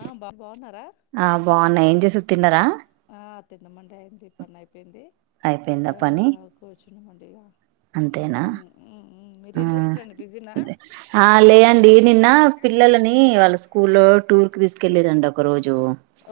ఆ బా బాగున్నారా ఆ బాగున్నా ఏం చేస తిన్నారా ఆ తిన్నమండి అయింది పని అయిపోయింది అయిపోయిందా పని కూర్చున్నమండి ఇగా అంతేనా చేస్తురండి బిజీనా ఆ లే అండి నిన్న పిల్లలని వాళ్ళ స్కూల్లో టూర్ కి తీసుకెళ్లి రండి ఒక రోజు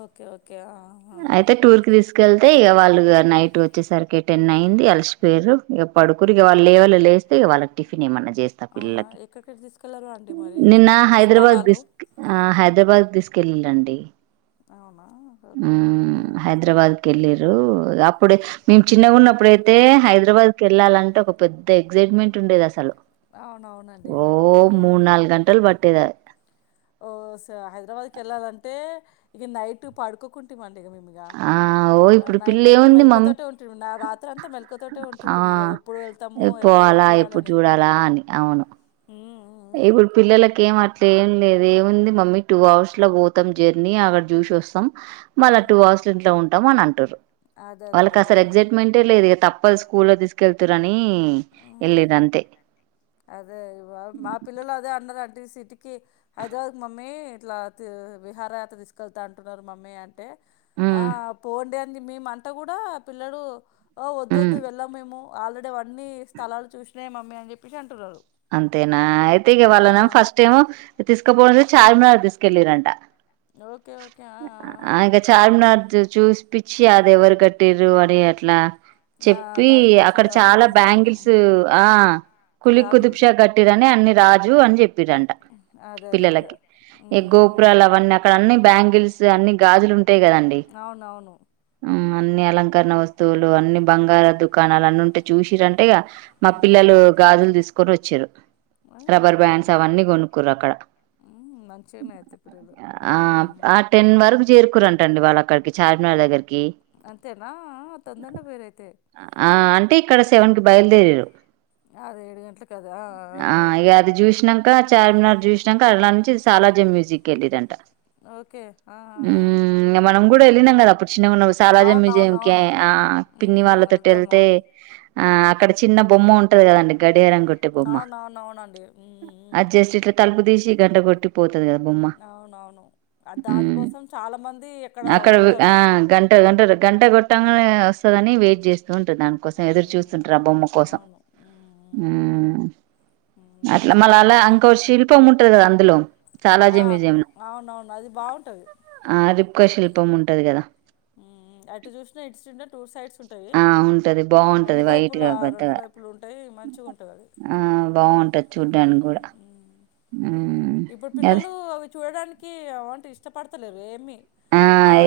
ఓకే ఓకే ఆహా అయితే టూర్ కి తీసుకె అయితే ఇక వాళ్ళు నైట్ వచ్చేసరికి టెన్ అయింది అలిసిపోయరు పడుకురికి వాళ్ళు లేవలే లేస్తే వాళ్ళకి టిఫిన్ ఏమన్నా అవునా ఎక్కడెక్కడ తీసుకెళ్లారు అండి మరి నిన్న హైదరాబాద్ స్థలాలు తీసుకె హైదరాబాద్ తీసుకు పిల్లలండి అవునా ఓకే ఓకే హ్మ్ ఓకే హైదరాబాద్కి వెళ్ళీరు అప్ అప్పుడు మేము చిన్నగా ఉన్నప్పుడైతే హైదరాబాద్ క వెళ్ళాలంటే ఒక పెద్ద ఎగ్సైట్మెంట్ ఉండేది అసలు అవునవునండి ఓ ఉమ్ మూడు నాలుగు గంటలు బట్టేదా హైదరాబాద్కి వెళ్ళాలంటే ఇక నైట్ పడుకోకుంటే మన ఆ ఓ ఇప్పుడు నైట్ అంతా పిల్లేముంది మమ్ మెలుకువతో ఉంటుంది రాత్రి అంతా మెళకతోటే ఉంటుంటిమి ఇక ఎప్పుడు వెళ్తాము ఎప్పుడు అలా ఎప్పుడు చూడాలని చూడాలా అని అవును ఉమ్ ఉమ్ ఇప్పుడు పిల్లలకి ఏం అట్లే ఏం లేదు ఏముంది మమ్మీ టూ అవర్స్ లో పోతాం జర్నీ అక్కడ చూసి వస్తాం మళ్ళా ఉమ్ టూ అవర్స్ ఇంట్లో ఉంటాం అని అంటరు అదే అదే అదే వాళ్ళకి అసలు అదే ఎగ్జైట్మెంటే లేదు తప్ప తప్ప స్కూల్ లో తీసుకెల్తరని ఉమ్ ఎల్లేది అంతే అదే ఇ మా పిల్లలు అదే అన్నారు అంటే సిటీకి హైదరాబాద్ కి మమ్మీ ఇట్లా తి విహారయాత్ర తీసుకెళ్తా అంటున్నారు మమ్మీ అంటే ఆ హ్మ్. పోండి అని మేమంట కూడా ఆ పిల్లడు హ్మ్ వోద్దోద్దు వెళ్ళము మేము ఆల్రెడీ అవన్నీ స్థలాలు చూసినయే మమ్మీ అని చెప్పేసి అంటున్నారు అంతేనా అయితేగ ఆ, వాళ్ళ నెమో ఫస్ట్ టైము తీస్ కపోతె చార్మినార్ తీస్కెలింరంట ఓకే ఓకే ఆ, ఆ, ఆ. అకా చార్మినార్జ చూసిపిచి అది ఎవరు కట్టిరు అని అట్లా ఆ చెప్పి దాని గురించి అక్కడ ఆ చాలా వివరించరేమో బ్యాంగిల్స్ ఆ కులి గాజులు కుదుబ్షా కట్టిడని అన్ని రాజు అని చెప్పిరంట ఉమ్, అదే అదే అదే పిల్లలకి ఈ ఉమ్ గోపురాలు అవన్నీ అక్కడ అన్ని బ్యాంగిల్స్ అన్ని గాజులు ఉంటాయి కదండి అవునవును ఊ అన్ని అలంకరణ వస్తువులు అన్ని బంగార దుకాణాలు అన్ని ఉంటే చూసిరంటిగ మా ఉమ్ పిల్లలు గాజులు తీసుకొని వచ్చిరు రబ్బర్ బ్యాండ్స్ బానే అవన్నీ కొనుకురు అక్కడ ఉమ్ మంచిగానే అయితే పిల్లలు ఆ ఉమ్ ఆ టెన్ వరకు చేరుకురంటండి వాళ్ళ అక్కడికి చార్మినార్ అలగరికి అంతేనా ఆ తొందర్నె పోయిరైతే ఆ అంటే ఇక్కడ సెవెన్ కి బయలుదేరిరు అదేడు గంటలకు ఆ ఇక అది చూసినంక చార్మినార్ చూసినాక అలా నుంచి సాలజింగ్ మ్యూజిక్ వెళ్ళిరంట ఓకే ఆ ఆ మ్మ్ మనం కూడా వెల్లినం కదా అప్పుడు చిన్నగున్నపుడు సాలాజా అవును మ్యూజియం అవును క అవును ఆ ఉమ్, పిన్ని ఉమ్, వాళ్ళతోటి వెళ్తాం వెళ్తే అవును ఆ అక్కడ చిన్న బొమ్మ ఉంటది కదండి గడి టీ బొమ్మ అవును అవును అవునండి ఉమ్, ఉమ్, అది జస్ట్ ఇట్ల తలుపు దీసి గంట కొట్టిపోతు అవునవును ఆ మ్మ్ దానికోసం చాలా మంది అక్కడ ఉంటారు అంటరు గంట గొట్టంగనే వస్తదని వెయిట్ చేస్ స్తుంటరు దానికోసం ఎదురు ఉమ్, చూస్తుంటారు ఆ బొమ్మ కోసం అవును ఉమ్, ఆ ఉమ్. అట్లా మళ్ళ మంచిగానే ఉంటుందండి అలా ఇంకో శిల్పం ఉంటది కదా అందులో చాలాజీ ఆ మ్యూజియం లో అవునవును అది బాగుంటది ఆ రిప్కా శిల్పం ఉంటది కదా అటు చూసినా ఇటు చూసినా టూ సైడ్స్ ఉంటాయి ఆ ఉంటది బాగుంటది రెండు వైపులా వైట్గా రెండు పెద్దగా వైపులు ఉంటాయి మంచిగా ఉంటుంది అది ఆ బాగు బాంటది చూడ్డానికి మ్మ్, కూడా మ్మ్. మ్మ్ ఇప్పుడు అదే పిల్లలు అవి చూడడానికి అవి అంటే ఇష్టపడతలేరు ఏమి ఆ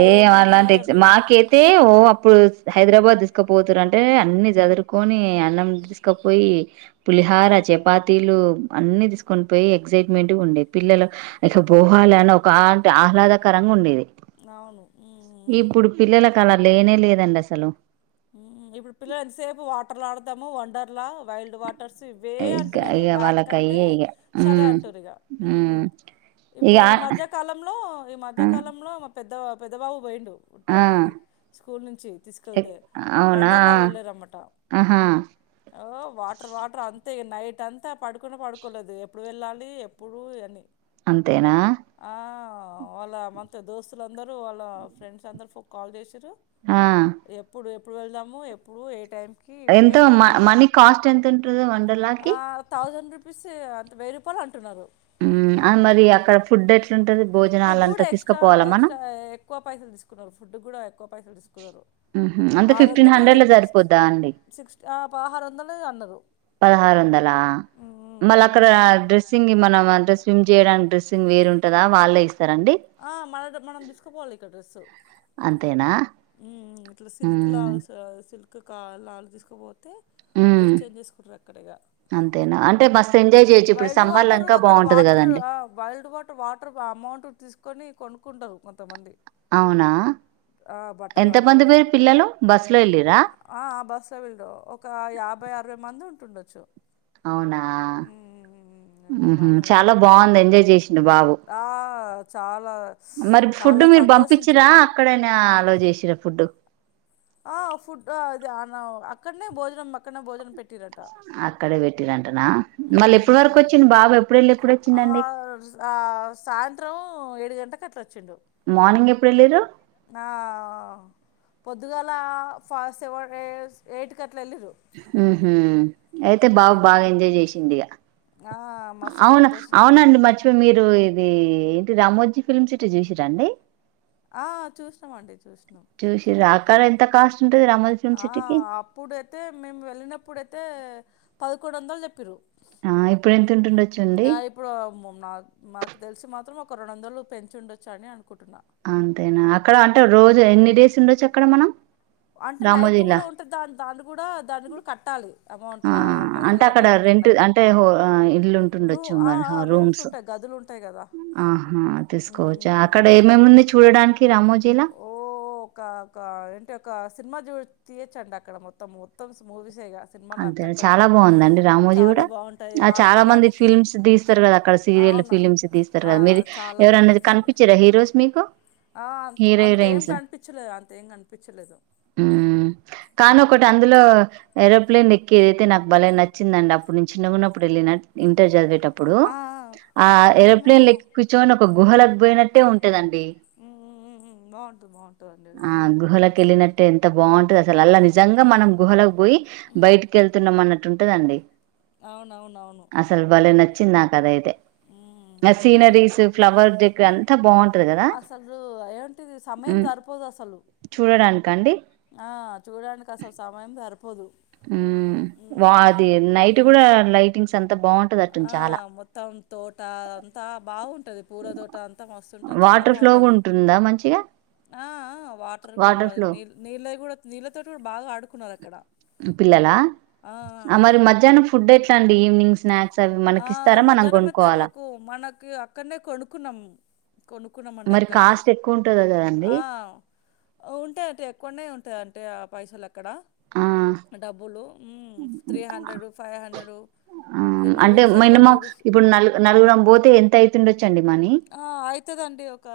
ఏ ఏముంది అలాంటి అవి మాకైతే ఓ అప్పుడు హైదరాబాద్ తీసుకపోతారు అంటే అన్ని చదురుకొని అన్నం తీసుకపోయి పులిహార చపాతీలు అన్ని తీసుకొని పోయి ఎక్సైట్మెంట్ ఉండేది పిల్లలు ఇక బోహాల అని ఒక అ ఆహ్లాదకరంగా ఉండేది అవును ఊ ఊ ఇప్పుడు పిల్లలకు అలా లేనే లేదండి అసలు తమో వండర్ లా వైల్డ్ వాట ట్రస్ ఇవే ఇక అంటున్నరు ఇక వాళ్ళకి వాటికంటే అయ్యే ఇక సరే ఉమ్ అంటురు ఇగ ఊ ఉమ్ ఇక ఇప్పుడు ఆ ఈ మధ్యకాలంలో ఈ మధ్యకాలంలో మా పెద్ద పెద్ద బాబు బైండు ఆ ఉంటది స్కూల్ నుంచి తీసుకెళ్తే అవునా వండర్లా వెళ్ళరామట ఆహా ఓ వాటర్ వాటర్ అంత అంతే నైట్ అంతా పడుకున్నా పడుకోలేదు ఎప్పుడు వెళ్ళాలి ఎప్పుడు అని అంతేనా ఆ వాళ్ళ మంత దోస్తుల అందరూ వాళ్ళ ఫ్రెండ్స్ అందరు ఫో కాల్ చేసీరు ఆ ఎప్పుడు వెళ్దాము ఎప్పుడు ఏ టైం ఎంత మ మనీ కాస్ట్ ఎంత ఉంటుందో వండర్లాకి పీసె అంతే వెయ్యి రూపాయలు అంటున్నారు అ మరి అక్కడ ఫుడ్ ఎట్లుంటది భోజనాలు ఫుడ్ అంతా కూడా ఎక్స్ట్రా తీసుకుపోవాలా మనం ఎక్స్ట్రా ఎక్కువ పైసలు తీసుకున్నారు ఫుడ్ కూడా ఎక్కువ పైసలు తీస్ ఉహుమ్ అంతే ఫిఫ్టీన్ హండ్రెడ్ లో తీసుకు సరిపోద్దా అండి సిక్స్ పదహారు వందలు అన్నారు పదహార్ వందలా మళ్ళ అక్కడ మళ్ళీ డ్రెస్సింగ్ గి మన మ డ్రెస్ స్విమ్ చేయడానిక్ డ్రెస్సింగ్ వేరుంటద వాళ్లే ఇస్ ఆ మనద్ మనం దిస్కోపోవాలి ఇక డ్రెస్సు అంతేనా ఉమ్ మ్మ్ ఇట్లా సిల్క్ లా మ్మ్ స సిల్క్ కా లాల్ తీసుకుపోతే మ్మ్ డ్రెస్ చేంజ్ చేసుకుంటరు అక్కడే ఇగ ఎ బస్ ఎంజాయ్జే వైల్డ్ వాటరు అక్కడ వాటర్ అ వైల్డ్ వాటర్ వాటర్ అమౌంట్ తీసుకొని కొను కుంటరు కొంతమంది అవునా బట్ట కాడ ఎంతమంది ఉమ్. పోయ్ర్ పిల్లలు బస్ల్ ఆ ఆ బస్ ఎవల్దో ఒక యాబై అరవై మంది ఉంటుండొచ్చు అవునా ఉమ్ వీళ్ళు ఉమ్హు బానే పోయిర్రు చాలా బాగుంది ఎంజాయ్ చేసిండు బాబు ఆ చాలా మరి ఫుడ్ చాలా మీరు పంపించ్చిరా సంతోషించుడు అక్కడేనా అలో చేసిరా ఫుడ్ ఆ ఫుడ్ అది అ నవ్ అక్కడ్నే భోజనం అక్కడ్నే భోజనం పెట్టిరం అక్కడే పెట్టినంటనా మళ్ళీ ఎప్పుడు వరకు వచ్చింద్ బాబా ఎప్పుడేళ్ళి ఆ ఎప్పుడొచ్చిందండి ఆ సాయంత్రం ఏడు గంటకి అట్లా వచ్చిండు మార్నింగ్ ఎప్పుడేల్లిరు ఆ పొద్దుగాల ఫ సెవన్ ఎస్ ఎయిట్ క ఉహు అయితే బాబు బాగా ఎంజాయ్ చేసిండ్ ఇగ ఆ మస్తు అవున సంతోషించిండు అవునండి మర్చిపో మీరు ఇది ఏంటి రమోజీ ఫిల్మ్ సిటీ చూసిరా అండి ఆ చూసినాం అండి చూస్ కన్ ఎంత కాస్ట్ ఉంటది రామోజీ ఫిల్మ్ ఆ సిటీకి అప్పుడైతే మేము వెళ్ళినప్పుడైతే పదకొండు వందలు చెప్పిరు ఆ ఇప్పుడు ఎంత ఉంటుండొచ్చుండి నాక్ మాకు తెలిసి మాత్రం ఒక రోండోందల్ పెంచి ఉండొచ్చు అని అనుకుంటున్నా అంతేనా అక్కడ అంటే రోజు ఎన్ని డేస్ ఉండొచ్చు అక్కడ మనం అంటే నైట్ రామోజీలా కూడా ఉంటే దాన్ దాన్ని కూడా దాన్ని కూడా కట్టాలి అమౌంట్ ఆ కదా అంటే పైసలు అక్కడ కట్టాలి రెంట్ అంటే ఒ హ ఇల్లు రూ ఉంటుండొచ్చు ఆ, మరి ఆ, రూమ్స్ రూమ్సు ఉంటాయి గదులు ఉంటాయి కదా సప్ ఆహా ఉమ్, తీసుకోవచ్చు ఉమ్, ఉమ్. అక్కడ ఎమేముంది చూడడాన్క్ ఓ క క ఏంటోకాస్ సిన్మా జూచ్ తీయచ్చండి అక్కడ మొత్తం మొత్తం స్ము మూవీస్ ఎ ఇగ అంతే చాలా బాగుందండి రామోజీ చాలా కూడా బాగుంటాయి చాలా మంది ఆడుకోవడానికి ఫిల్మ్స్ తీస్తారు కదా అక్కడ సీర్ ఇళ్ళు అవునా ఫిలిమ్స్ తీస్తారు ఆ, కదా మీది చాలా మంది ఎవరన్న తీస్తారు కనిపించ్చిరా హీరోస్ మీకు ఆ అంత్ హీరో అంత ఏం హీరోయిన్స్ కనిపించ్చలేదు అంత ఏం కనిపించ్చలేదు మ్ కాన్ ఒకట్ అందులో ఏరోప్లేన్ ఎక్కేదైతే నాక్ బలే నచ్చిందండి అప్పుడు నేను చిన్నగాన్నప్పుడు ఎళ్ళిన ఇంటర్ చదివేటప్ ఇప్పుడు ఆ ఆ మే మేము ఏరోప్లేన్ లెక్కి కూర్చోని ఒక గుహ లేపోయినట్టే ఉంటుదం డి ఉమ్ ఉమ్ ఉమ్ బాగుంటుంది బాగుంటుందండి అది ఆ అవును గహలోక్ ఎల్లినట్టే అంత బాగుంటది అసలు అలా నిజంగా మనం గుహలకు పోయి బయటికి వెళ్తున్నాం అన్నట్టుంటదండి అవునవునవును చిన్ నాక్ అదైతే ఉమ్ మ అవునండి సీనరీస్ ఫ్లవర్ డెక్ ఫ్లవర్స్ అంతా దగ్గర బాగుంటది కదా బాగుంటుందండి. మ్ కాసలు చూడడానికండి ఆ చూడానికి అసలు సమయం జర్ మ్ వా అది ఉమ్ నైట్ కూడా లైటింగ్స్ అం ఆ మొత్తం తోట అంతా బావుంటది పూర తోట అంతా వస్తుంటే చాలా వాటర్ ఫ్లో కూడా బాగవుంటుంది ఉంటుందా మంచిగా ఆ ఆ వాటర్ కూడా నీ నీళ్ళ కూడా నీళ్ళతోటి కూడా బాగా ఆడుకున్నారు పిల్లలా హ్మ్. మరి మధ్యాహ్నం ఫుడ్ ఎట్లా అండి ఈవినింగ్ స్నాక్స్ అవి ఆ మనకి ఇస్తారా మనం మధ్యాహ్నాం అయితే కొనుక్కోవాలా మాకు మనకు అక్కడనే కొడుకున్నాం కొనుక్కున్నామండి మరి అక్కడనే కాస్ట్ ఎక్కువ ఉంటది కదండి ఆ ఉంటాయి అటే కొన్నయి ఉంటాయి అంటే ఆ పైస ల ఆ డబ్బులు మ్ థ్రీ హండ్రెడు ఫైవ్ హండ్రేడు ఆ అంటే మినిమం ఇప్పుడు నలు నలుగురం పోతే ఎంత అయితుండొచ్చు ఆ అయితదండి ఒక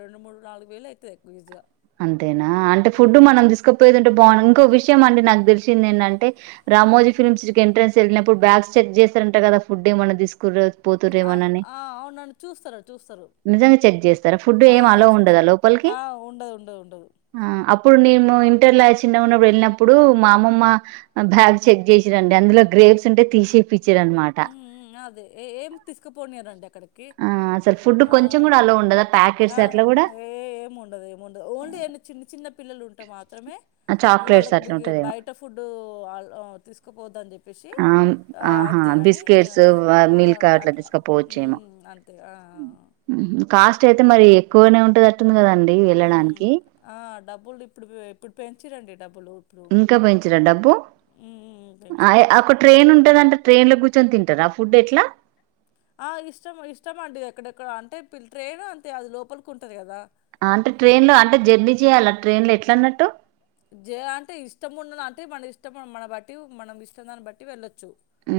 రెండు మూడు నాలుగు వేలు అయితయ్ ది ఈజీగా అంతేనా అంటే ఫుడ్ హ్మ్. మనం తీసుకుపోయేదింటే బావుం ఇంకో విషయం అండి నాకు తెలిసింది ఏంటంటే రామోజీ ఫిల్మ్ సిటీ ఎంట్రెన్స్ వెళ్ళినప్పుడు బ్యాగ్స్ చెక్ చేస్తారంట కదా ఫుడ్ ఏ మన్న తీసుకుర్రూ ఆ! తుర్రెమోనని ఆ! అవునండి. చూస్తారు. చూస్తారు. నిజం గా చెక్ చేస్తారా ఫుడ్ ఆ! ఏం అలో చు చు ఉండదా లోపలికి ఆ ఉండదు ఉండదు ఉండదు ఆ అప్పుడు నేను ఇంటర్లా చిన్న గా ఉన్నప్పుడు వెళ్ళినప్పుడు మా అమమ్మ బ్యాగ్ చెక్ చేసి రండి అందులో గ్రే ప్స్ తీసేపిచి ఉ. ఉ.. మ్... ‍ అదే ఏం తీసుకుపోనియరంట అక్కడికి ఆ అసలు ఫుడ్ ఆ! కొంచెం కూడా అలోవ్ ఉండద ఆ ఏ ఏముండదు ఏముండదు ఓన్లీ ఎన్ని చిన్న చిన్న పిల్లలు ఉంటా మాకు మాత్రమే ఇక చాక్లెట్స్ వాళ్ళకు అట్లా ఉంటదేమో బయట ఫుడ్ తీసుకుపోద్ద ని చెప్పు షి. ఆ ఆ ఆహా అంతే గాని బిస్కెట్స్ అసలు అట్లా అంతే. ఆ...... మ్ కాస్ట్ అయితే మరి ఎక్కువనే ఉంటదట్టుంది కదండి ఉమ్. వెళ్ళడానికి ఆ డబ్బులు ఇప్పుడు ఇప్పుడు పెంర్రండి డబ్బులు ఇప్పుడు ఇంకా పెంచీర్రా డబ్బు మ్మ్ పెంచిరు ఒక ట్రైన్ ఉంటదంటే ట్రైన్ లో కూర్చ కూర్చొని తింటారా ఫుడ్ ఎట్లా ఆ ఇష్టం ఇష్టమ అండి ఎక్కడెక్కడ అంటేల్ ట్రైన్ అంతే అది లోపలికి ఉంటంది కదా అంటే ట్రైన్ లో అంటే జర్నీ చేయాల ట్రైన్ లో ఎట్లా అన్నట్టు జే అంటే ఇష్టం ఉండద అంటే మన ఇష్టం మన బట్టి మనం ఇష్టం దాన్ని బట్టి వెళ్ళొ ు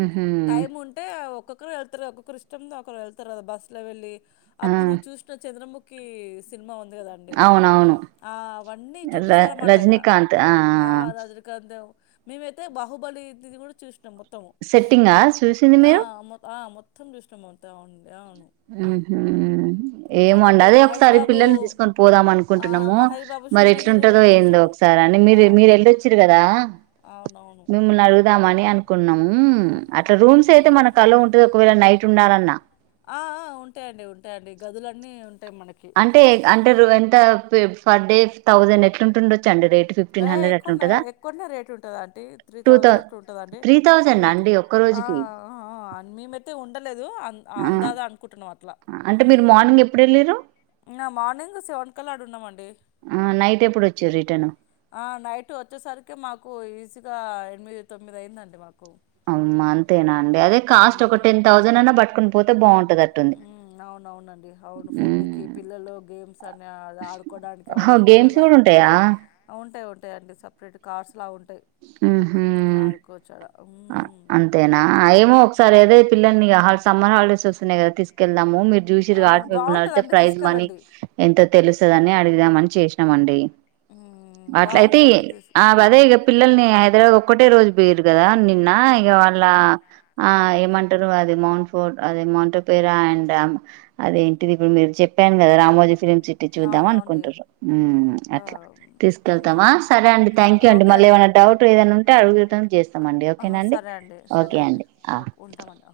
ఉహు టైం ఉంటే ఒక్కొక్కరు వెళ్తారు ఒక్కొక్కరు ఇష్టం ఒకరు వెళ్తారు కదా బస్సులో వెళ్ళి ఆ అప్పుడు చూసిన చంద్రముఖి సినిమా ఉంది కదండి అవునవును ఆ అవన్నీ చూపిస్తారన్నమాట ఇగ. రజనికాంత్ ఆ.. ఆ... ఆ మేమైతే బాహుబలిది కూడా చూస్తు సెట్టింగ్ చూసింది మీరు మొ ఆ! మొత్తం చుషినాంమొత్తం వన్డె. ఉ హుమ్మ్ ఏమోండి ఒకప్పుడు అదే మహేష్ ఒకసారి బాబు పిల్లల్ని తీసుకొని పోదాం ఆ! అనుకుంటున్నాము మహేష్ బాబు మరి షూటింగ్ గూడా ఎట్లుంటదో ఏందో చూసాము. సరే అండి మీరు అవును. మీరు ఎళ్ళొచ్చీరు కదా అవునవును మిమ్మల్ని అడుగుదామని అనుకున్నాము అట్లా రూమ్స్ అయితే హ్మ్. మన కలో ఉంటది ఒకవేళ నైట్ ఉండాలన్నా ఆ ఆ ఉంటాయండి ఉంటాయండి గదులన్నీ ఉం అంటే అంటే ఎంత పర్ డే థౌజండ్ ఎట్లుంటుండు ఏ ఎక్కువన్నా ఎక్కువన్నా రేటు ఉంటదాంటీ త్రీ టూ థౌ థౌజండ్ అట్లా ఉంటందండి త్రీ టూ థౌజండ్ త్రి అండి ఒక్క ఆ రోజుకి అ మెమైతె ఉండ లేదు ఆ అందాదా అనుకుంటున్నాం అట్లా అంటే మీరు మార్నింగ్ ఎప్పుడు వెళ్ళిరు ఆ మార్నింగ్ సెవన్ కల్లా అడున్నామండి ఆ నైట్ ఎప్పుడు వచ్చారు రిటర్న్ నైట్ వచ్చేసరికి మాకు ఈజీగా ఎనిమిది తొమ్మిది అయిందండి మాకు అమ్మ అంతేనా అండి అదే కాస్ట్ ఒక టెన్ థౌసండ్ అన్నా పట్టుకుని పోతే బాగుంటదట్టుంది నవునవునండి అవును ఫుడ్కి పిల్లలు గేమ్స్ సన్న అది ఆడుకోవడానికి ఓహో ఏవన్న అంటారు గేమ్స్ కదా కూడా ఉంటాయా ఉంటాయి ఉం ఉంటాయండి సపరేట్ కార్స్ లా ఉంటాయి ఉహు ఆడుకోవచ్చాడ అంతేనా ఏమో ఒకసారి అదే పిల్లల్ని ఇగ హస్ సమ్మర్ హాలిడేస్ వస్తున్నాయి కదా తీసుకెళ్దాము మీరు చూసిరు అవును కావట్టి మిమ్ముల్ని అడుగుతే బాగుంటదండి ప్రైజ్ మనీ తీసుకెళ్ళండి ఎంతో తెలుసు తదని అడుగుదాం అని చేసి న మండి ఉమ్ అట్లయితే బాగుంటదండి తీసు ఆ గదే ఇగ పిల్లల్ని హైద్రా ఒకటే రోజు పెర్రు కదా నిన్న ఇగ వాళ్ళ ఆ ఏమంటారు అది మౌంట్ ఫో అది మౌంట్ పేరా అండ్ అదేంటిది ఇప్పుడు మీరు చె చెప్పాను కదా రామోజీ ఫిలిమ్ సిటీ చూద్దాం అవునండి అనుకుంటురు ఉమ్ ఆ అట్లా మ తీసుకెళ్తామా సరే అండి నా థ్యాంక్ యు అండి ఓకే మళ్ళ ఏమనా డౌట్ ఏదనా ఉంటే అడుగుతాం చేస్తామండి ఆహా, ఓకేనండి సరే అండి సరే అండి ఓక్ ఉంటామన్న